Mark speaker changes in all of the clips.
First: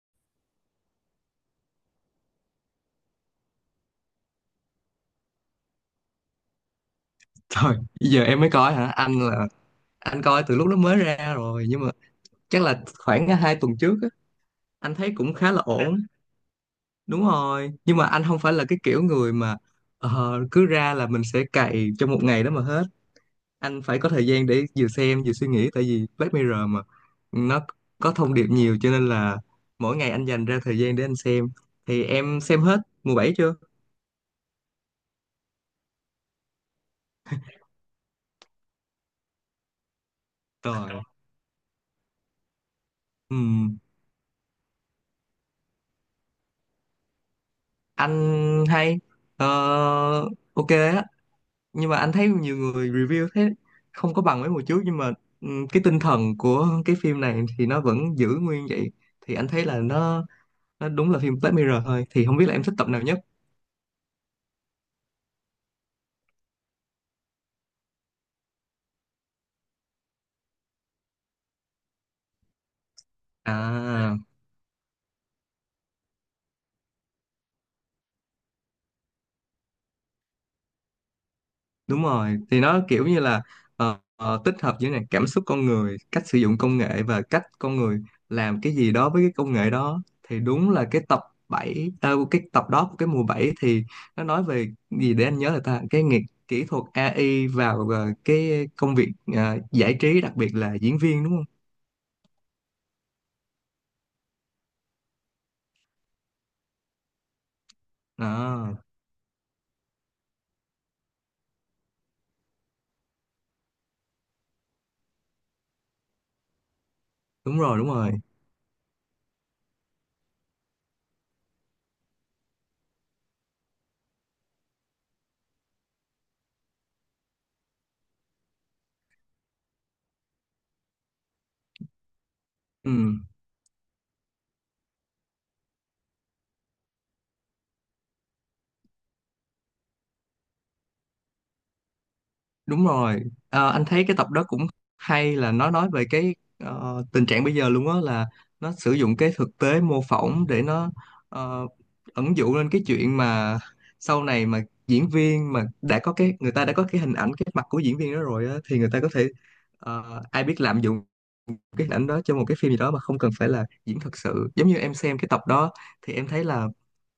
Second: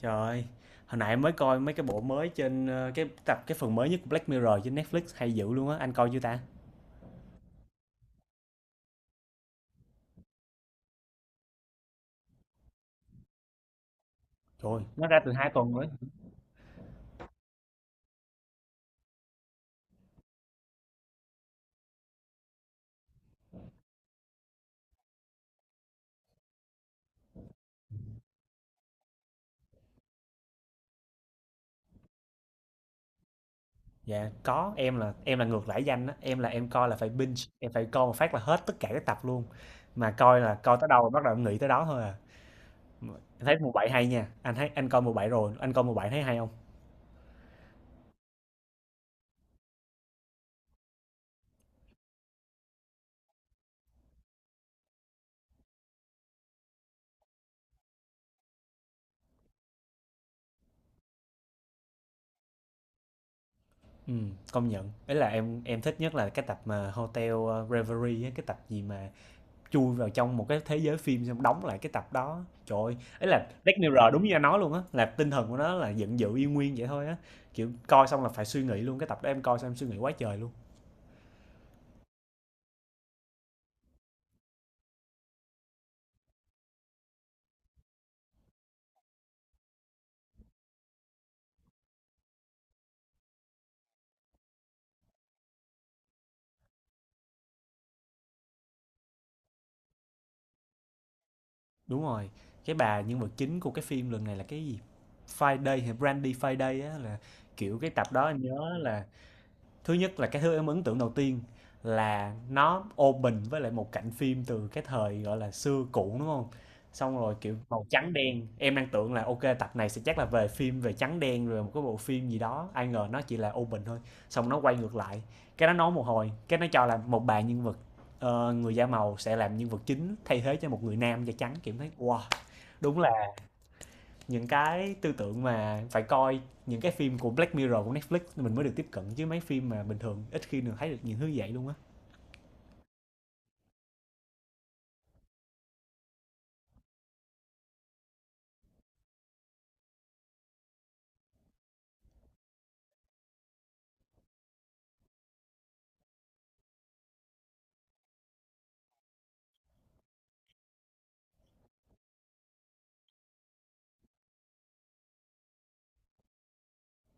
Speaker 1: Trời ơi, hồi nãy mới coi mấy cái bộ mới trên cái tập cái phần mới nhất của Black Mirror trên Netflix hay dữ luôn á, anh coi chưa ta?
Speaker 2: Thôi, giờ em mới coi hả? Anh coi từ lúc nó mới ra rồi, nhưng mà chắc là khoảng hai tuần trước á,
Speaker 1: Trời ơi,
Speaker 2: anh
Speaker 1: nó
Speaker 2: thấy
Speaker 1: ra từ
Speaker 2: cũng
Speaker 1: hai
Speaker 2: khá là
Speaker 1: tuần rồi.
Speaker 2: ổn. Đúng rồi. Nhưng mà anh không phải là cái kiểu người mà cứ ra là mình sẽ cày trong một ngày đó mà hết. Anh phải có thời gian để vừa xem vừa suy nghĩ, tại vì Black Mirror mà nó có thông điệp nhiều, cho nên là mỗi ngày anh dành ra thời gian để anh xem. Thì em xem hết mùa bảy chưa?
Speaker 1: Dạ, có, em là ngược lại danh á, em là em coi là phải binge, em phải coi một phát là hết tất cả các tập luôn. Mà coi là coi tới đâu
Speaker 2: Rồi.
Speaker 1: rồi bắt đầu em nghĩ tới đó thôi à. Mà em thấy mùa
Speaker 2: Ừm,
Speaker 1: 7 hay nha. Anh thấy anh coi mùa bảy rồi, anh coi mùa 7 thấy hay không?
Speaker 2: Anh hay Ờ, ok á, nhưng mà anh thấy nhiều người review thế không có bằng mấy mùa trước, nhưng mà cái tinh thần của cái phim này thì nó vẫn giữ nguyên vậy, thì anh thấy là nó đúng là phim Black Mirror thôi. Thì không biết là em thích tập nào nhất?
Speaker 1: Ừ, công nhận. Ấy là em thích nhất là cái tập mà Hotel Reverie á, cái tập gì mà chui vào trong một cái thế giới phim xong đóng lại cái tập đó. Trời ơi, ấy là Black Mirror đúng
Speaker 2: À,
Speaker 1: như anh nói luôn á, là tinh thần của nó là giận dữ y nguyên vậy thôi á. Kiểu coi xong là phải suy nghĩ luôn, cái tập đó em coi xong em suy nghĩ quá trời luôn.
Speaker 2: đúng rồi, thì nó kiểu như là tích hợp giữa này cảm xúc con người, cách sử dụng công nghệ và cách con người làm cái gì đó với cái công nghệ đó. Thì đúng là cái tập bảy, cái tập đó của cái mùa 7 thì nó nói về gì để anh nhớ, là ta cái nghiệp kỹ thuật AI vào cái công việc giải trí, đặc biệt là diễn viên, đúng không?
Speaker 1: Đúng rồi, cái bà nhân vật chính của cái phim lần này là cái gì Friday hay Brandy Friday á, là kiểu cái tập đó anh nhớ
Speaker 2: À,
Speaker 1: là thứ nhất là cái thứ em ấn tượng đầu tiên là nó open với lại một cảnh phim từ cái thời gọi là xưa cũ đúng không, xong rồi kiểu
Speaker 2: đúng rồi,
Speaker 1: màu
Speaker 2: đúng
Speaker 1: trắng
Speaker 2: rồi.
Speaker 1: đen em đang tưởng là ok tập này sẽ chắc là về phim về trắng đen rồi một cái bộ phim gì đó, ai ngờ nó chỉ là open thôi. Xong nó quay ngược lại, cái nó nói một hồi cái nó cho là một bà nhân vật người da màu sẽ làm nhân vật chính thay thế cho một người nam da trắng, kiểu thấy wow.
Speaker 2: Ừ.
Speaker 1: Đúng là những cái tư tưởng mà phải coi những cái phim của Black Mirror của Netflix mình mới được tiếp cận, chứ mấy phim mà bình thường ít khi được thấy được những thứ vậy luôn á.
Speaker 2: Đúng rồi. Ờ, anh thấy cái tập đó cũng hay, là nó nói về cái tình trạng bây giờ luôn á, là nó sử dụng cái thực tế mô phỏng để nó ờ, ẩn dụ lên cái chuyện mà sau này mà diễn viên mà đã có cái người ta đã có cái hình ảnh cái mặt của diễn viên đó rồi á, thì người ta có thể ai biết lạm dụng cái hình ảnh đó cho một cái phim gì đó mà không cần phải là diễn thật sự. Giống như em xem cái tập đó thì em thấy là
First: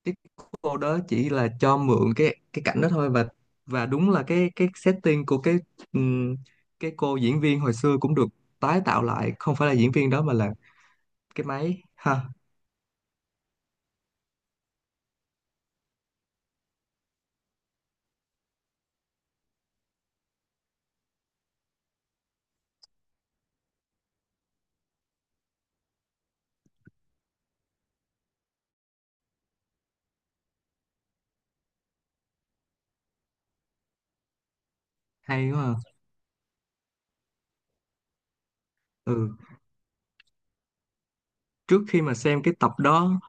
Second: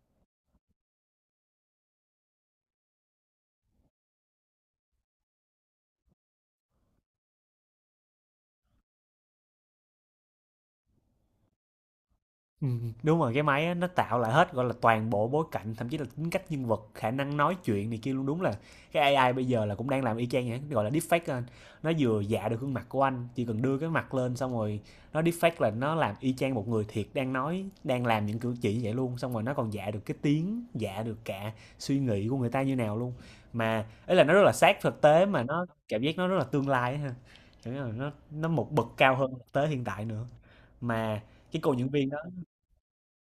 Speaker 2: cái cô đó chỉ là cho mượn cái cảnh đó thôi, và đúng là cái setting của ừm, cái cô diễn viên hồi xưa cũng được tái tạo lại, không phải là diễn viên đó mà là cái máy ha.
Speaker 1: Đúng rồi, cái máy á, nó tạo lại hết, gọi là, toàn bộ bối cảnh, thậm chí là tính cách nhân vật, khả năng nói chuyện này kia luôn. Đúng là cái AI bây giờ là cũng đang làm y chang vậy, gọi là deepfake á anh. Nó vừa dạ được gương mặt của anh, chỉ cần đưa cái mặt lên xong rồi nó deepfake là nó làm y chang một người thiệt đang nói, đang làm những cử chỉ như vậy luôn. Xong rồi nó còn dạ được cái tiếng, dạ được cả suy nghĩ của người ta như nào luôn. Mà ấy là nó rất là sát thực tế mà
Speaker 2: Hay
Speaker 1: nó
Speaker 2: quá ha.
Speaker 1: cảm giác nó rất là tương lai á ha. Kiểu như là nó một bậc cao hơn
Speaker 2: Ừ,
Speaker 1: thực tế hiện tại nữa. Mà cái cô
Speaker 2: trước
Speaker 1: diễn
Speaker 2: khi
Speaker 1: viên
Speaker 2: mà
Speaker 1: đó.
Speaker 2: xem cái tập đó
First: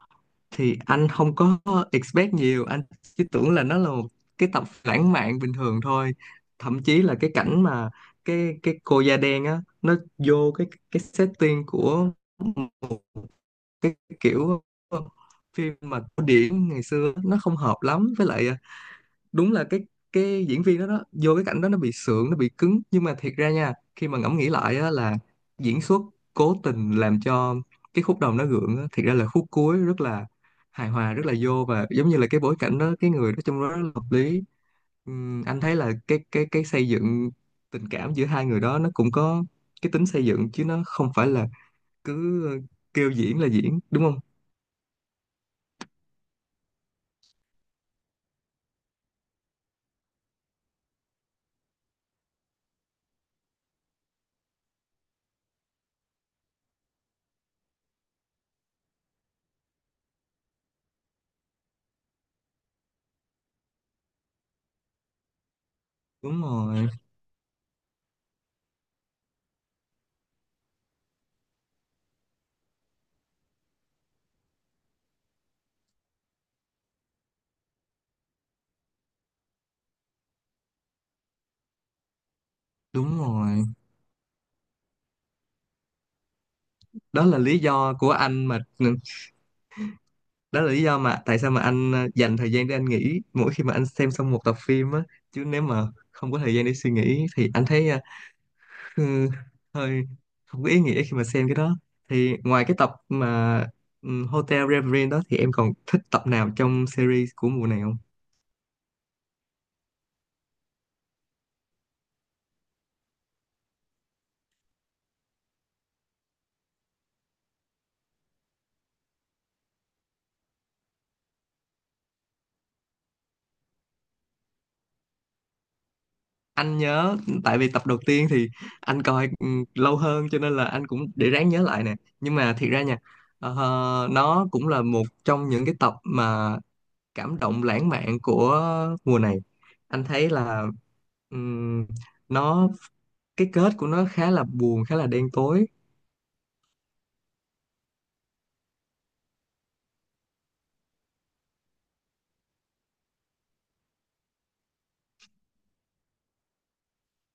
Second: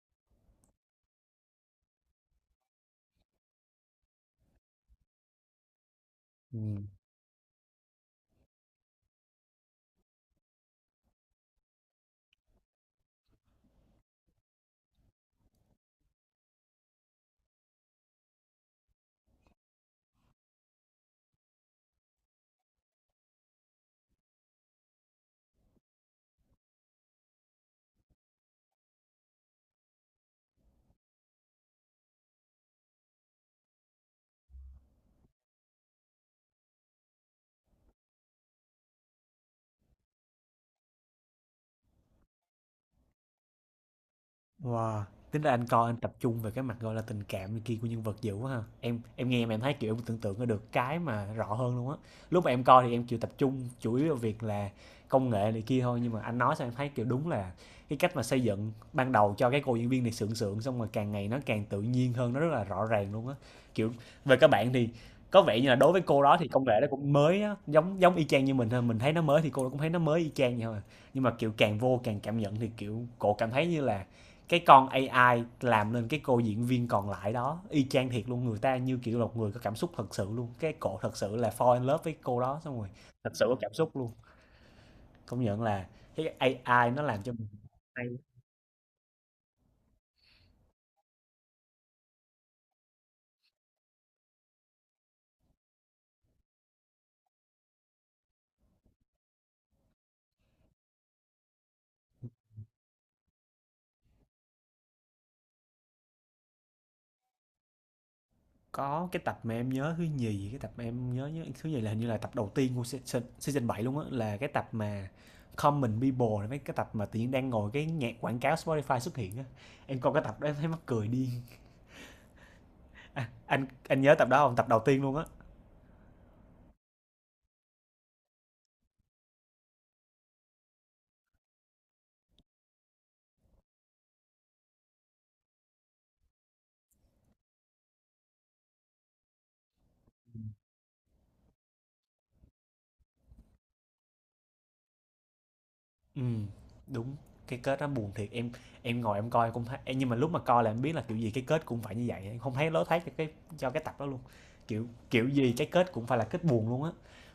Speaker 2: thì anh không có expect nhiều, anh chỉ tưởng là nó là một cái tập lãng mạn bình thường thôi.
Speaker 1: Ừ.
Speaker 2: Thậm chí là cái cảnh mà cái cô da đen á nó vô cái setting của cái kiểu ờ, phim mà cổ điển ngày xưa, nó không hợp lắm với lại đúng là cái diễn viên đó đó vô cái cảnh đó nó bị sượng, nó bị cứng, nhưng mà thiệt ra nha, khi mà ngẫm nghĩ lại á, là diễn xuất cố tình làm cho cái khúc đầu nó gượng á, thiệt ra là khúc cuối rất là hài hòa, rất là vô, và giống như là cái bối cảnh đó cái người đó trong đó rất là hợp lý. Anh thấy là cái xây dựng tình cảm giữa hai người đó nó cũng có cái tính xây dựng, chứ nó không phải là cứ kêu diễn là diễn, đúng không?
Speaker 1: Wow! Tính ra anh coi anh tập trung về cái mặt, gọi là, tình cảm này kia của nhân vật dữ quá ha. Em nghe mà em thấy, kiểu, em tưởng tượng ra được cái mà rõ hơn luôn á. Lúc mà em coi thì em, chịu tập trung chủ yếu vào việc là công nghệ này kia thôi, nhưng mà anh nói xong em thấy, kiểu, đúng là cái cách mà xây dựng ban đầu cho cái cô diễn viên này sượng sượng, xong rồi càng ngày nó càng tự nhiên hơn, nó rất là rõ ràng luôn á. Kiểu, về các bạn thì có vẻ như là đối với cô đó
Speaker 2: Đúng
Speaker 1: thì công nghệ nó
Speaker 2: rồi,
Speaker 1: cũng mới á, giống giống y chang như mình thôi, mình thấy nó mới thì cô cũng thấy nó mới y chang vậy thôi à. Nhưng mà, kiểu, càng vô càng cảm nhận thì, kiểu, cô cảm thấy như là cái con AI làm nên cái cô diễn viên còn lại đó y chang thiệt luôn, người ta như kiểu là một người có cảm xúc thật sự luôn, cái cổ thật sự là fall in love với cô đó xong rồi
Speaker 2: đúng
Speaker 1: thật sự có
Speaker 2: rồi.
Speaker 1: cảm xúc luôn. Công nhận là cái AI nó làm
Speaker 2: Đó
Speaker 1: cho
Speaker 2: là
Speaker 1: mình
Speaker 2: lý do
Speaker 1: hay.
Speaker 2: của anh mà, đó là lý do mà tại sao mà anh dành thời gian để anh nghĩ mỗi khi mà anh xem xong một tập phim á. Chứ nếu mà không có thời gian để suy nghĩ thì anh thấy ừ, hơi không có ý nghĩa khi mà xem cái đó. Thì ngoài cái tập mà Hotel Reverie đó thì em còn thích tập nào trong series của mùa nào?
Speaker 1: Có cái tập mà em nhớ thứ nhì, cái tập mà em nhớ nhớ- thứ nhì là hình như là tập đầu tiên của season 7 luôn á, là cái tập mà Common People, là mấy cái tập mà tự nhiên đang ngồi cái nhạc quảng cáo Spotify xuất hiện á. Em coi cái tập đó em thấy mắc cười điên. Anh nhớ tập đó không, tập đầu tiên luôn á.
Speaker 2: Anh nhớ, tại vì tập đầu tiên thì anh coi lâu hơn, cho nên là anh cũng để ráng nhớ lại nè. Nhưng mà thiệt ra nha, ờ, nó cũng là một trong những cái tập mà cảm động lãng mạn của mùa này. Anh thấy là ừm, nó cái kết của nó khá là buồn, khá là đen tối.
Speaker 1: Ừm, đúng, cái kết nó buồn thiệt, em ngồi em coi cũng thấy ê, nhưng mà lúc mà coi là em biết là kiểu gì cái kết cũng phải như vậy, em không thấy lối thoát cho cho cái tập đó luôn. Kiểu kiểu gì cái kết cũng phải là kết buồn luôn á.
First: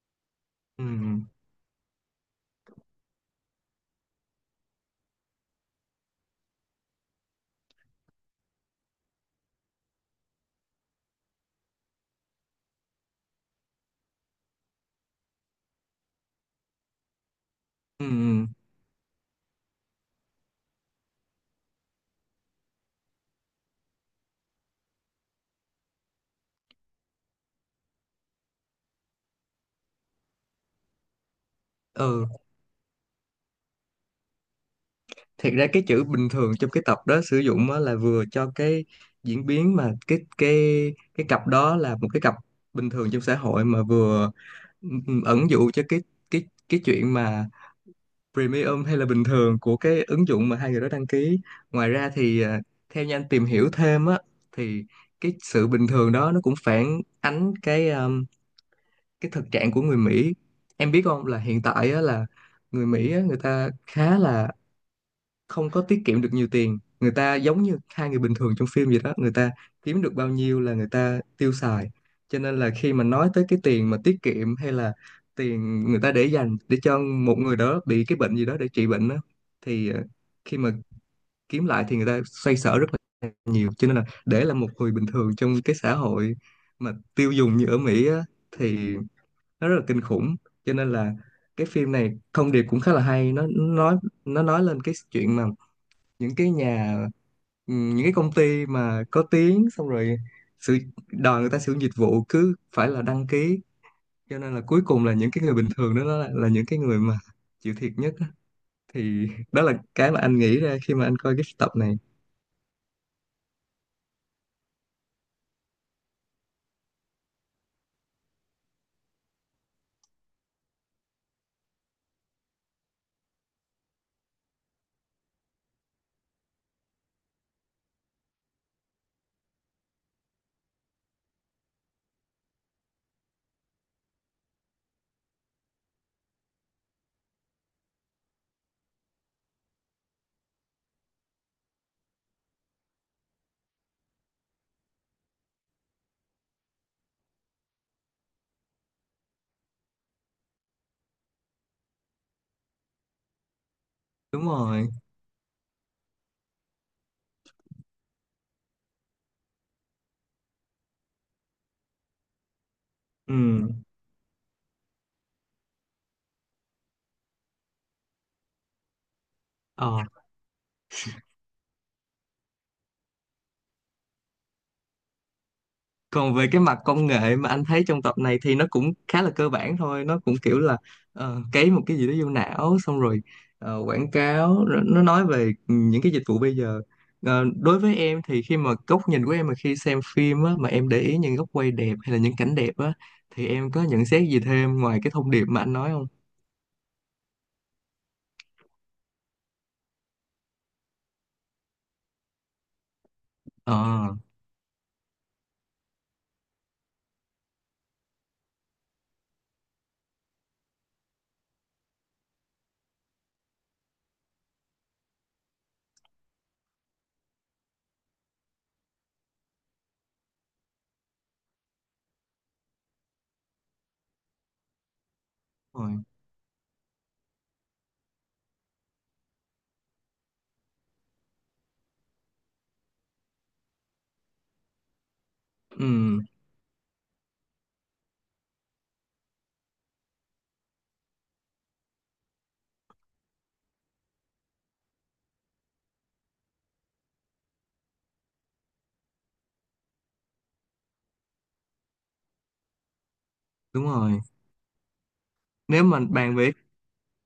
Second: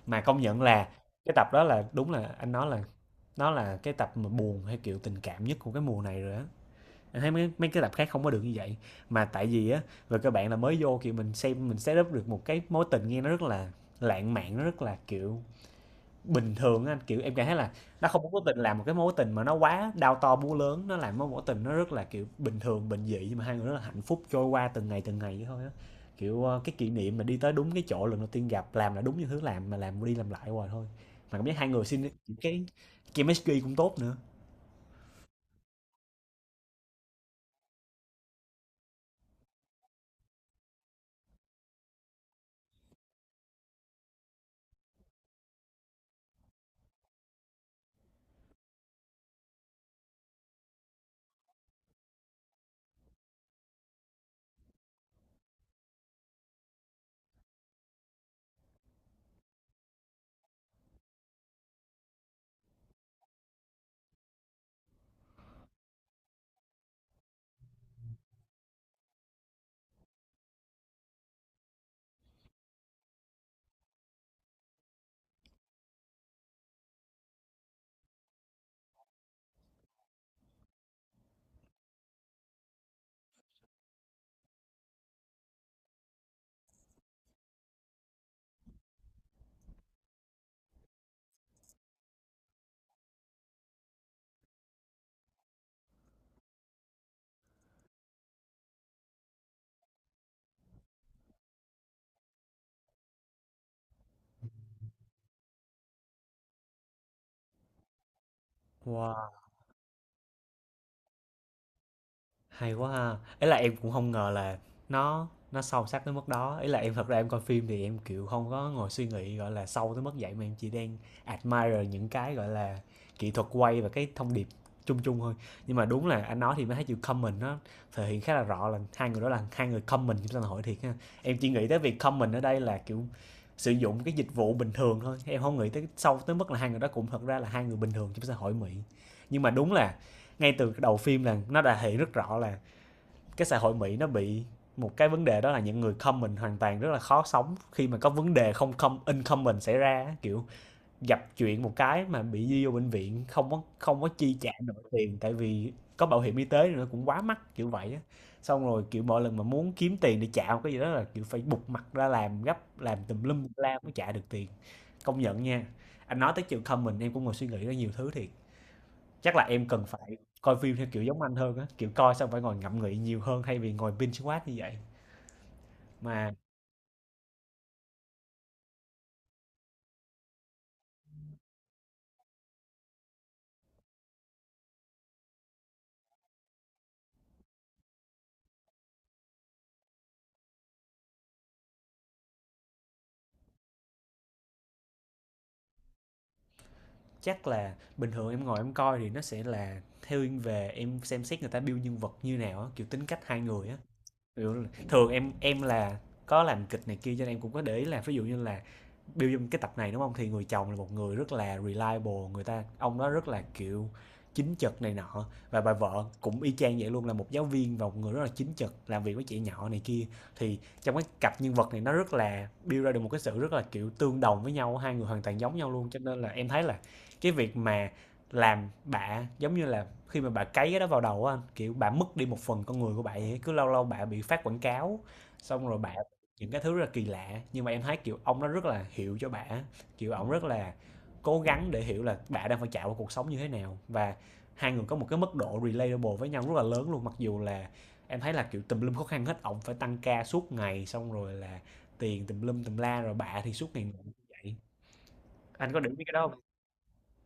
Speaker 1: Mà công nhận là
Speaker 2: Ừm,
Speaker 1: cái tập đó là đúng là anh nói là nó là cái tập mà buồn hay kiểu tình cảm nhất của cái mùa này rồi á. Anh thấy mấy mấy cái tập khác không có được như vậy. Mà tại vì á, về cơ bản là mới vô kiểu mình xem mình set up được một cái mối tình nghe nó rất là lãng mạn, nó rất là kiểu bình thường á anh, kiểu, em cảm thấy là nó không có cố
Speaker 2: ừ.
Speaker 1: tình làm một cái mối tình mà nó quá đao to búa lớn, nó làm mối mối tình nó rất là, kiểu, bình thường, bình dị, nhưng mà hai người rất là hạnh phúc trôi qua từng ngày vậy thôi á. Kiểu, ơ, cái kỷ niệm mà đi tới đúng cái chỗ lần đầu tiên gặp, làm là đúng những thứ làm mà làm đi làm lại hoài thôi. Mà cảm giác hai người xin
Speaker 2: Ừ,
Speaker 1: cái chemistry cũng tốt nữa.
Speaker 2: thiệt ra cái chữ bình thường trong cái tập đó sử dụng á là vừa cho cái diễn biến mà cái cặp đó là một cái cặp bình thường trong xã hội, mà vừa ẩn dụ cho cái chuyện mà premium hay là bình thường của cái ứng dụng mà hai người đó đăng ký. Ngoài ra thì à, theo như anh tìm hiểu thêm á thì cái sự bình thường đó nó cũng phản ánh cái thực trạng của người Mỹ. Em biết không, là hiện tại á là người Mỹ á, người ta khá là không có tiết kiệm được nhiều tiền, người ta giống như hai người bình thường trong phim vậy đó, người ta kiếm được bao nhiêu là người ta tiêu xài. Cho nên là khi mà nói tới cái tiền mà tiết kiệm, hay là tiền người ta để dành để cho một người đó bị cái bệnh gì đó để trị bệnh đó, thì khi mà kiếm lại thì người ta xoay sở rất là nhiều. Cho nên là để là một người bình thường trong cái xã hội mà tiêu dùng như ở Mỹ á, thì nó rất là kinh khủng. Cho nên là cái phim này thông điệp cũng khá là hay, nó nói lên cái chuyện mà những cái nhà những cái công ty mà có tiếng, xong rồi sự đòi người ta sử dụng dịch vụ cứ phải là đăng ký, cho nên là cuối cùng là những cái người bình thường đó, là những cái người mà chịu thiệt nhất á. Thì
Speaker 1: Wow!
Speaker 2: đó là cái mà anh nghĩ ra khi mà anh coi cái tập này.
Speaker 1: Hay quá ha. Ấy là em cũng không ngờ là nó nó sâu sắc tới mức đó. Ấy là em thật ra em coi phim thì em, kiểu, không có ngồi suy nghĩ, gọi là, sâu tới mức vậy, mà em chỉ đang admire những cái, gọi là, kỹ thuật quay và cái thông điệp chung chung thôi. Nhưng mà đúng là anh nói thì mới thấy chữ common nó thể hiện khá là rõ là hai người đó là hai người common trong xã hội thiệt ha. Em chỉ nghĩ tới việc common ở đây là, kiểu, sử dụng cái dịch vụ bình thường thôi, em không nghĩ tới sâu tới mức là hai người đó cũng thật ra là hai người bình thường trong xã hội Mỹ. Nhưng mà đúng là ngay từ đầu phim là nó đã thể hiện rất rõ là cái xã hội Mỹ nó bị một cái vấn đề, đó là những người comment hoàn toàn rất là khó sống khi mà có vấn đề không không in comment xảy ra, kiểu gặp chuyện một cái mà bị đi vô bệnh viện không có chi
Speaker 2: Đúng
Speaker 1: trả nổi
Speaker 2: rồi.
Speaker 1: tiền, tại vì có bảo hiểm y tế nó cũng quá mắc kiểu vậy á. Xong rồi kiểu mỗi lần mà muốn kiếm tiền để trả một cái gì đó là kiểu phải bục mặt ra làm gấp làm tùm lum
Speaker 2: Ừ.
Speaker 1: la mới trả được tiền. Công nhận nha, anh nói tới chuyện comment em cũng ngồi suy nghĩ ra nhiều thứ thiệt. Chắc là em cần
Speaker 2: Ờ,
Speaker 1: phải coi phim theo kiểu giống anh hơn á, kiểu coi xong phải ngồi ngẫm nghĩ nhiều hơn thay vì ngồi binge watch như vậy. Mà
Speaker 2: còn về cái mặt công nghệ mà anh thấy trong tập này thì nó cũng khá là cơ bản thôi, nó cũng kiểu là cấy một cái gì đó vô não, xong rồi quảng cáo, rồi nó nói về những cái dịch vụ bây giờ. Ờ, đối với em thì khi mà góc nhìn của em mà khi xem phim á, mà em để ý những góc quay đẹp hay là những cảnh đẹp á, thì em có nhận xét gì thêm ngoài cái thông điệp mà anh nói không?
Speaker 1: chắc là bình thường em ngồi em coi thì nó sẽ là thiên về em xem xét người ta build nhân vật như nào á, kiểu tính cách hai người á.
Speaker 2: Ờ,
Speaker 1: Hiểu. Thường em là có làm kịch này kia cho nên em cũng có để ý là ví dụ như là build trong cái tập này, đúng không. Thì người chồng là một người rất là reliable, người ta ông đó rất là, kiểu, chính trực này nọ, và bà vợ cũng y chang vậy luôn, là một giáo viên và một người rất là chính trực, làm việc với trẻ nhỏ này kia. Thì trong cái cặp nhân vật này nó rất là build ra được một cái sự rất là, kiểu, tương đồng với nhau, hai người hoàn toàn giống nhau
Speaker 2: đúng
Speaker 1: luôn,
Speaker 2: rồi.
Speaker 1: cho nên là em thấy là cái việc mà làm bạ giống như là khi mà bà cấy cái đó vào đầu á anh, kiểu bà mất đi một phần con người của bà ấy. Cứ lâu lâu bà bị phát quảng cáo xong rồi
Speaker 2: Ừ,
Speaker 1: bà những cái thứ rất là kỳ lạ, nhưng mà em thấy kiểu ông nó rất là hiểu cho bà, kiểu ông rất là cố gắng để hiểu là bà đang phải trải qua cuộc sống như thế nào, và hai người có một cái mức độ relatable với nhau rất là lớn luôn, mặc dù là em thấy là kiểu tùm lum khó khăn hết, ông phải tăng ca suốt ngày xong rồi là tiền tùm lum tùm la, rồi bà thì suốt ngày
Speaker 2: đúng
Speaker 1: ngủ như
Speaker 2: rồi.
Speaker 1: vậy. Anh có
Speaker 2: Nếu
Speaker 1: để
Speaker 2: mà
Speaker 1: ý cái đó
Speaker 2: bàn
Speaker 1: không?
Speaker 2: về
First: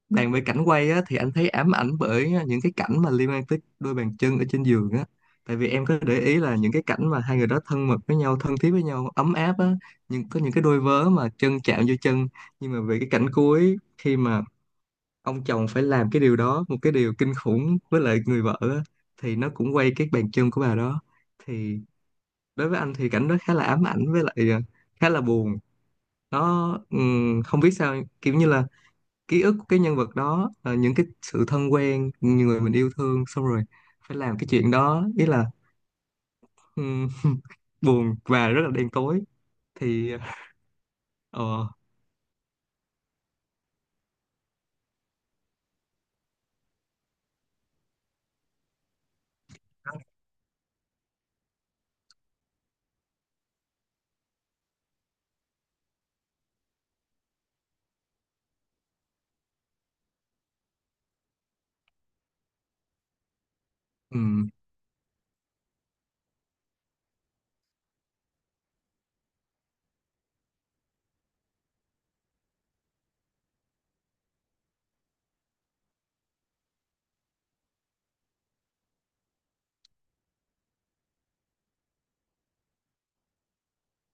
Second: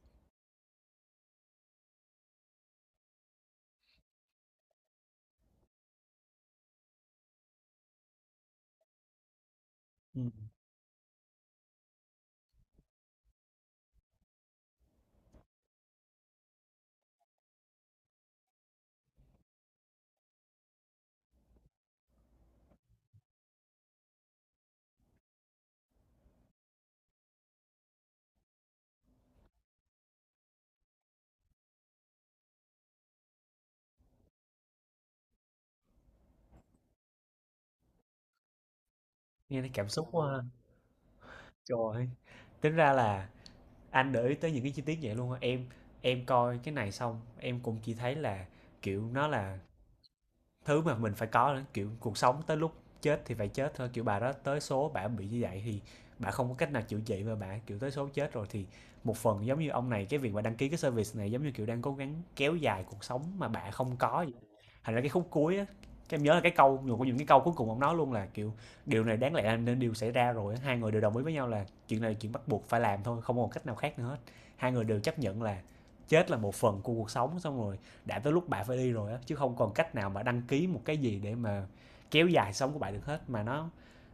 Speaker 2: cảnh quay á, thì anh thấy ám ảnh bởi những cái cảnh mà liên quan tới đôi bàn chân ở trên giường á. Tại vì em có để ý là những cái cảnh mà hai người đó thân mật với nhau, thân thiết với nhau, ấm áp á,
Speaker 1: Ừ.
Speaker 2: nhưng có những cái đôi vớ mà chân chạm vô chân. Nhưng mà về cái cảnh cuối, khi mà ông chồng phải làm cái điều đó, một cái điều kinh khủng với lại người vợ á, thì nó cũng quay cái bàn chân của bà đó. Thì đối với anh thì cảnh đó khá là ám ảnh, với lại khá là buồn. Nó không biết sao kiểu như là ký ức của cái nhân vật đó, những cái sự thân quen, những người mình yêu thương, xong rồi phải làm cái chuyện đó, ý là ừm, buồn và rất là đen tối.
Speaker 1: Nghe thấy cảm xúc
Speaker 2: Thì
Speaker 1: quá ha.
Speaker 2: ờ
Speaker 1: Trời ơi, tính ra là anh để ý tới những cái chi tiết vậy luôn hả em. Em coi cái này xong em cũng chỉ thấy là kiểu nó là thứ mà mình phải có, kiểu cuộc sống tới lúc chết thì phải chết thôi, kiểu bà đó tới số bà bị như vậy thì bà không có cách nào chữa trị, và bà kiểu tới số chết rồi thì một phần giống như ông này, cái việc mà đăng ký cái service này giống như kiểu đang cố gắng kéo dài cuộc sống mà bà không có vậy.
Speaker 2: ừm,
Speaker 1: Thành ra cái khúc cuối á, cái em nhớ là cái câu một trong những cái câu cuối cùng ông nói luôn là kiểu điều này đáng lẽ là nên điều xảy ra rồi á. Hai người đều đồng ý với nhau là chuyện này là chuyện bắt buộc phải làm thôi, không có một cách nào khác nữa hết. Hai người đều chấp nhận là chết là một phần của cuộc sống, xong rồi đã tới lúc bạn phải đi rồi á, chứ không còn cách nào mà đăng ký một cái gì để mà kéo dài sống của bạn được hết, mà nó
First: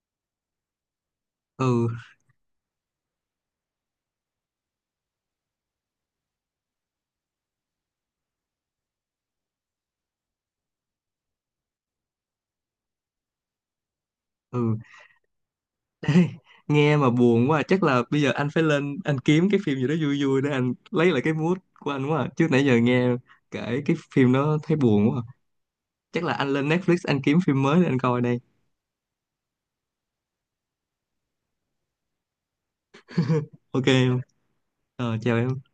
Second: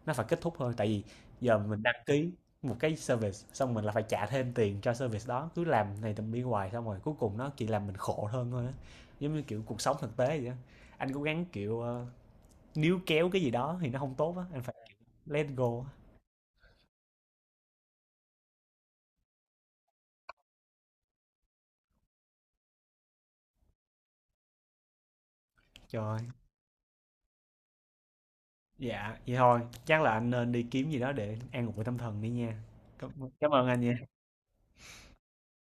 Speaker 1: nó phải kết thúc thôi. Tại vì giờ mình
Speaker 2: ừ
Speaker 1: đăng ký một cái service xong mình là phải trả thêm tiền cho service đó, cứ làm này tầm đi hoài xong rồi cuối cùng nó chỉ làm mình khổ hơn thôi á. Giống như kiểu cuộc sống thực tế vậy á, anh cố gắng kiểu níu kéo cái gì đó thì nó không tốt á, anh phải
Speaker 2: ừ
Speaker 1: let go á.
Speaker 2: Ê, nghe mà buồn quá à. Chắc là bây giờ anh phải lên anh kiếm cái phim gì đó vui vui để anh lấy lại cái mood của anh quá à. Chứ nãy giờ nghe kể cái phim đó thấy buồn quá à.
Speaker 1: Trời ơi.
Speaker 2: Chắc là anh lên Netflix anh kiếm phim mới để anh coi đây.
Speaker 1: Dạ vậy thôi, chắc là anh nên đi kiếm gì đó để an ủi tâm thần đi nha. cảm, Cảm ơn anh
Speaker 2: Ok
Speaker 1: nha.
Speaker 2: không? Ờ, chào em.